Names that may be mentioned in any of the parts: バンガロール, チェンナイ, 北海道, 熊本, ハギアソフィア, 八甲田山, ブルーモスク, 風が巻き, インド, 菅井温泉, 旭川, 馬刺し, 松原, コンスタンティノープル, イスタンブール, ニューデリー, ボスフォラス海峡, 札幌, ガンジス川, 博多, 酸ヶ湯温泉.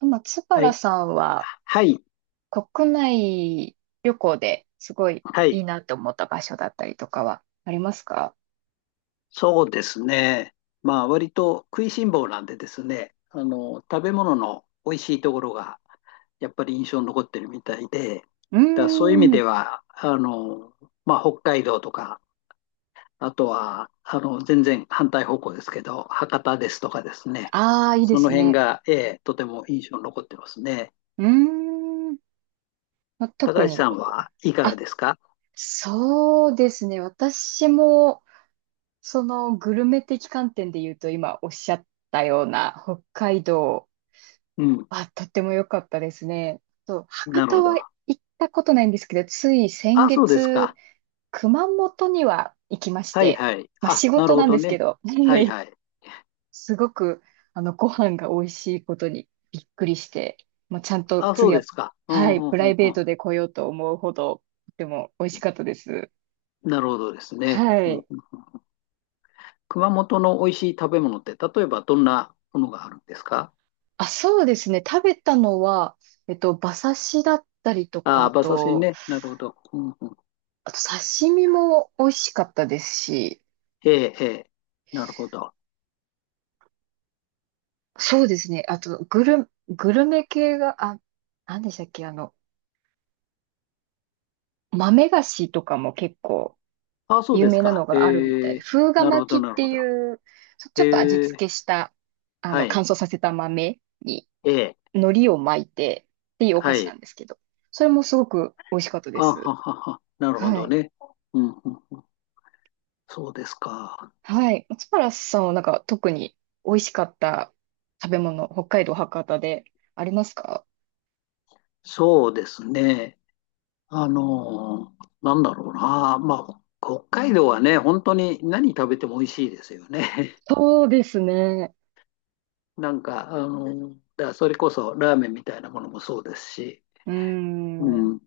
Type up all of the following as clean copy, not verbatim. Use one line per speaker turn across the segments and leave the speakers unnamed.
松
は
原
い。
さんは
はい。
国内旅行ですごい
は
い
い。
いなと思った場所だったりとかはありますか？
そうですね。まあ、割と食いしん坊なんでですね、食べ物の美味しいところが、やっぱり印象に残ってるみたいで、だか
うー
らそういう意味
ん。
では、まあ、北海道とか、あとは、全然反対方向ですけど、博多ですとかですね、
ああ、いいで
その
す
辺
ね。
が、ええ、とても印象に残ってますね。
うーん。ま特
高橋
に、
さんはいかが
あ、
ですか？
そうですね。私も、そのグルメ的観点で言うと、今おっしゃったような北海道
うん。
はとっても良かったですね。そう、
な
博
る
多
ほ
は
ど。
行ったことないんですけど、つい先
あ、そうです
月、
か。
熊本には行きまし
はい
て、
はい。
まあ
あ、
仕
なる
事
ほ
なんで
ど
すけ
ね。
ど、
はい はい。
すごく、ご飯が美味しいことにびっくりして、もうちゃんと
あ、そう
次
で
は、
すか。う
は
ん、う
い、
ん、
プ
う
ラ
ん、
イベート
う
で来ようと思うほど、とても美味しかったです。
ん。なるほどですね。
は
うん、
い。
熊本の美味しい食べ物って、例えばどんなものがあるんですか？
あ、そうですね。食べたのは、馬刺しだったりとか、
あ、
あ
馬刺し
と、
ね。なるほど。うん、うん。
あと刺身も美味しかったですし、
ええ、ええ。なるほど。
そうですね。あと、グルメ系が、あ、何でしたっけ、豆菓子とかも結構
あ、そう
有
です
名な
か。
のがあるみたい
え
で、
え、
風が
なるほど、
巻きっ
なる
て
ほど。
いう、ちょっと味
ええ、
付けした、
は
乾
い。
燥させた豆に
ええ、
海苔を巻いてっていうお菓
は
子な
い。
んですけど、それもすごく美味しかったで
あ、は
す。
はは。なるほ
は
ど
い。
ね。うん、うん。そうですか。
はい。松原さんはなんか特に美味しかった食べ物、北海道博多でありますか？
そうですね。なんだろうな。まあ、北海道はね、本当に何食べても美味しいですよね。
そうですね。
なんか、だからそれこそラーメンみたいなものもそうですし、
うー
う
ん。う
ん、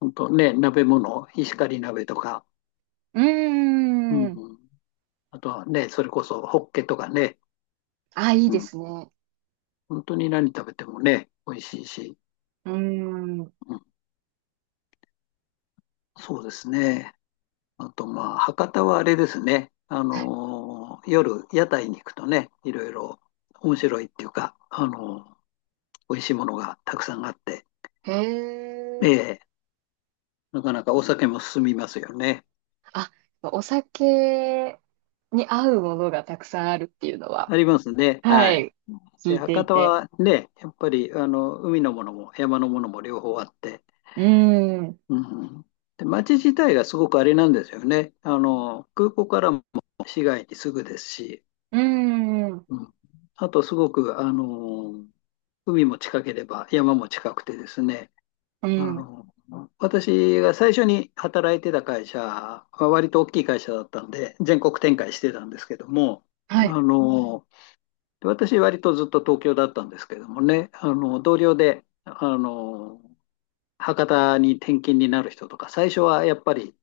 本当ね、鍋物、石狩鍋とか、
ー
う
ん。
ん、あとはね、それこそホッケとかね、
あ、いい
う
で
ん、
すね。
本当に何食べてもね、美味しいし、
うーん。
うん、そうですね。あと、まあ、博多はあれですね。夜、屋台に行くとね、いろいろ面白いっていうか、美味しいものがたくさんあって、
へえ。
ええ、なかなかお酒も進みますよね。
あ、お酒に合うものがたくさんあるっていうのは、
ありますね。
は
はい。
い、聞
で、
いて
博
い
多
て。
はね、やっぱり、海のものも山のものも両方あって、
うーん、う
うん。で、街自体がすごくあれなんですよね。空港からも市街にすぐですし、
ーん、う
うん、あとすごく、海も近ければ山も近くてですね、
ー
あ
ん、
の、私が最初に働いてた会社は割と大きい会社だったんで、全国展開してたんですけども、
はい、
あの、私割とずっと東京だったんですけどもね、同僚で、博多に転勤になる人とか、最初はやっぱり、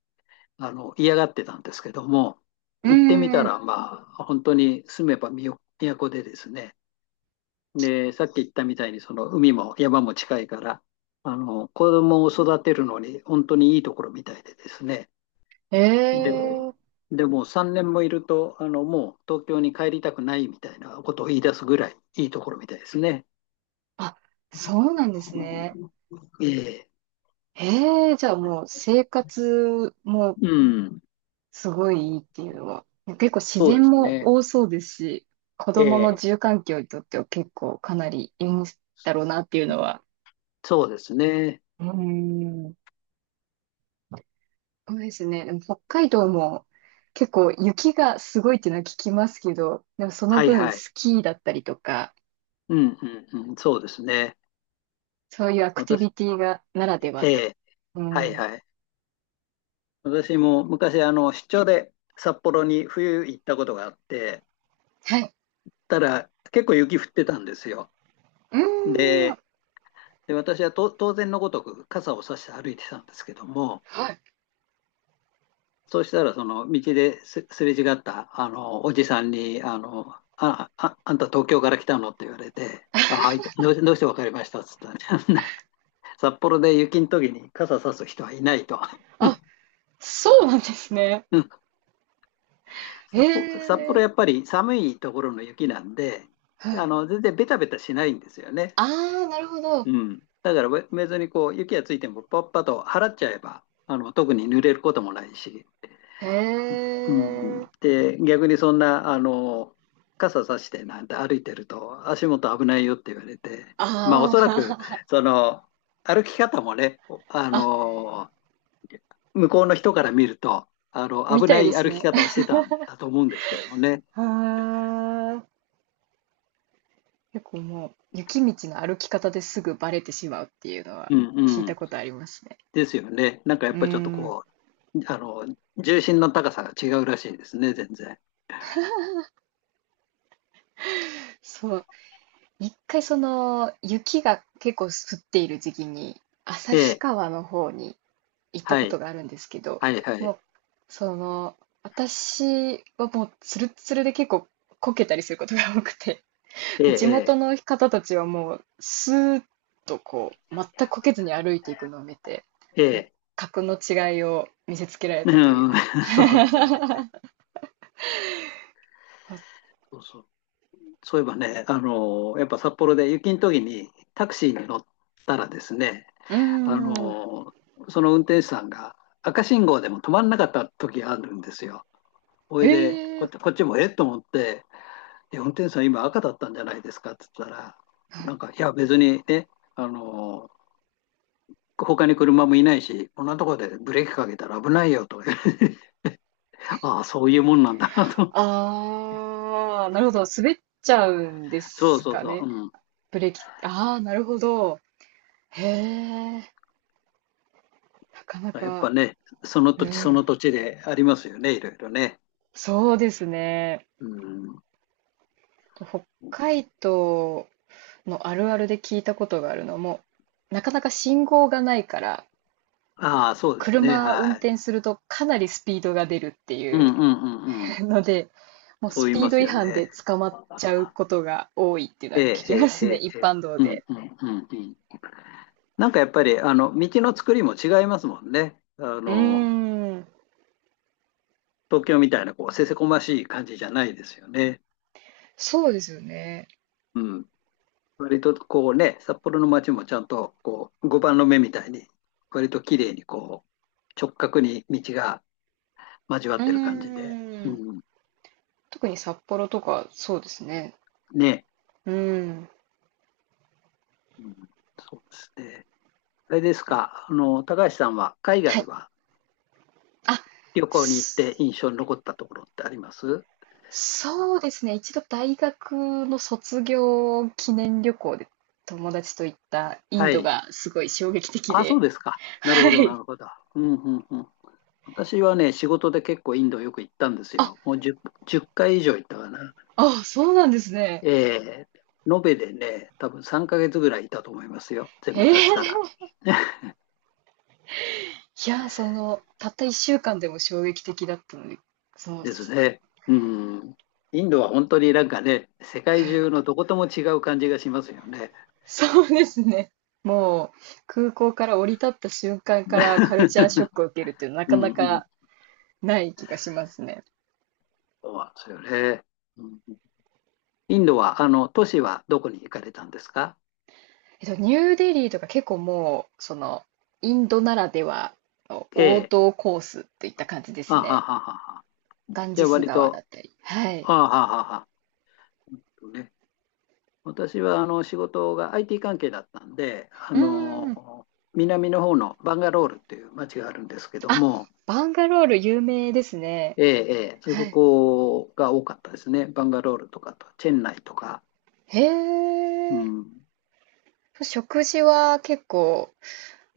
嫌がってたんですけども、
うー
行ってみた
ん、
ら、まあ、本当に住めば都でですね、で、さっき言ったみたいに、その海も山も近いから、子供を育てるのに本当にいいところみたいでですね。
え
で、
えー、
でも3年もいると、もう東京に帰りたくないみたいなことを言い出すぐらいいいところみたいですね。
あ、そうなんですね。
ええ、
ええー、じゃあもう生活も
うん、
すごいいいっていうのは、結構自
そうで
然
す
も
ね。
多そうですし、子
え
供の
え、
自由環境にとっては結構かなりいいんだろうなっていうのは。
そうですね。
うーん、そうですね。でも北海道も結構雪がすごいっていうのは聞きますけど、でもその
はい
分
はい。
スキーだったりとか、
うんうんうん、そうですね。
そういうアクティ
私、
ビティがならでは
え
で。
え、
う
はい
ん。は
はい。私も昔、出張で札幌に冬行ったことがあって、
い。
たら結構雪降ってたんですよ。
うーん。
で、で私はと当然のごとく傘を差して歩いてたんですけども、
はい。
そうしたらその道ですすれ違ったあのおじさんに、あんた東京から来たのって言われて、あ、はい、どうして分かりましたっつったら、札幌で雪の時に傘差す人はいないと。
あ、そうなんですね。へ
札幌
え。
やっぱり寒いところの雪なんで、
はい。
全然ベタベタしないんですよね。
ああ、なるほど。
うん。だから別にこう、雪がついてもパッパッと払っちゃえば、特に濡れることもないし。
へ
うん。
え。
で、逆にそんな、傘さしてなんて歩いてると足元危ないよって言われて、まあお
あ
そらく、
あ、
その、歩き方もね、あ
あ、
の、向こうの人から見ると、
み
危
た
な
いで
い
す
歩き
ね。
方をしてたんだと思うんですけどもね。
はあ。結構もう雪道の歩き方ですぐバレてしまうっていうのは
うん
聞い
う
た
ん。
ことありますね。
ですよね。なんかや
うー
っぱちょっと
ん、
こう、重心の高さが違うらしいですね、全然。
そう、一回その雪が結構降っている時期に
え
旭
え、
川の方に行った
は
こと
い、
があるんですけど、
はい、は
も
い。
うその私はもうツルッツルで結構こけたりすることが多くて、
え
で地元
え、
の方たちはもうスーッとこう全くこけずに歩いていくのを見て、
ええ、え
もう
え。
格の違いを見せつけられ
う
たという
ん、
か。
そうですね。そうそう。そういえばね、やっぱ札幌で雪の時にタクシーに乗ったらですね、
うー
あ
ん、
の、その運転手さんが赤信号でも止まんなかった時あるんですよ。ほ
へ
いで、こっ
え。
ち、こっちもえっと思って、え、運転手さん今赤だったんじゃないですかって言ったら、なんか、いや別にね、あの、他に車もいないし、こんなところでブレーキかけたら危ないよとか言われて、ああ、そういうもんなんだなと思って。
ああ、なるほど。滑っちゃうんで
そう
す
そう
か
そう。
ね。
うん。
ブレーキ。ああ、なるほど。へえ、なかな
やっ
か。
ぱね、その土
う
地その
ん。
土地でありますよね、いろいろね。
そうですね。
うん。
北海道のあるあるで聞いたことがあるのも、なかなか信号がないから、
ああ、そうですね。
車運
はい。
転するとかなりスピードが出るってい
うんう
う
んうんう ん。
ので、もう
そう
ス
言い
ピー
ま
ド
す
違
よ
反
ね。
で捕まっちゃうことが多いっていうの
え
は聞
え、え
きま
え、
す
え
ね、
え。
一
ええ、
般道
うん
で。
うんうんうん。なんかやっぱり、道の作りも違いますもんね。
うーん。
東京みたいな、こう、せせこましい感じじゃないですよね。
そうですよね。
うん。割とこうね、札幌の街もちゃんとこう碁盤の目みたいに、割と綺麗にこう直角に道が交わ
う
っ
ー
てる感じで、
ん。
うん、
特に札幌とか、そうですね。
ね、
うーん。
うん、そうですね。あれですか、高橋さんは海
は
外
い。
は
あ、
旅行に行っ
そ
て印象に残ったところってあります？
そうですね。一度大学の卒業記念旅行で友達と行ったイン
は
ド
い。
がすごい衝撃的
あ、そう
で。
ですか。なる
は
ほど、な
い。
るほど。うんうんうん。私はね、仕事で結構インドよく行ったんです
あ、
よ。もう 10回以上行ったかな。
あ、そうなんですね。
え延べでね、多分3ヶ月ぐらいいたと思いますよ。全
へ
部足したら。
え。いや、たった一週間でも衝撃的だったので、その、
ですね。うん。インドは本当になんかね、世界中のどことも違う感じがしますよね。
そうですね。もう、空港から降り立った瞬間からカルチャーショ ックを受けるっていうのはな
う
か
ん
な
うん。
かない気がしますね。
そうなんですよね。うん、インドは、都市はどこに行かれたんですか？
えっと、ニューデリーとか結構もう、その、インドならではの王
A
道コースといった感じで
あ
す
はは
ね。
はは。
ガン
じ
ジ
ゃあ
ス
割
川だ
と、
ったり。はい。
あはははは。ね、私はあの仕事が IT 関係だったんで、
うーん。
南の方のバンガロールっていう町があるんですけど
あ、
も、
バンガロール有名ですね。
ええ、ええ、
は
そ
い。
こが多かったですね。バンガロールとかと、チェンナイとか。
へ
う
え。
ん、
食事は結構、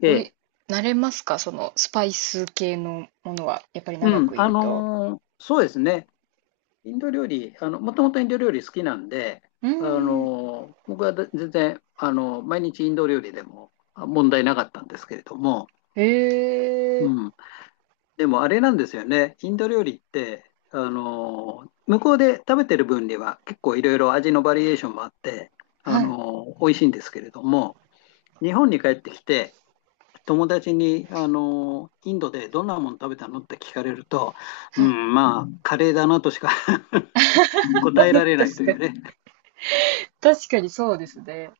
え
おい、
え、
慣れますか、そのスパイス系のものは、やっぱり長
うん、
くい
あ
ると。
のそうですね。インド料理、もともとインド料理好きなんで、
うー
あ
ん。
の僕は全然、あの毎日インド料理でもあ問題なかったんですけれども、
へえ。
うん。でもあれなんですよね。インド料理って、あの向こうで食べてる分には結構いろいろ味のバリエーションもあって、あ
はい。
の美味しいんですけれども、日本に帰ってきて、友達に、あのインドでどんなもの食べたのって聞かれると、う
はい。
ん、まあ、カレーだなとしか
ま
答
あ、
え
ま
ら
あ
れない
確
と
か
い
に。
うね。
確かにそうですね。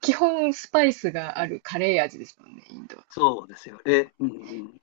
基本スパイスがあるカレー味ですもんね、インド。
そうですよね。うんうん。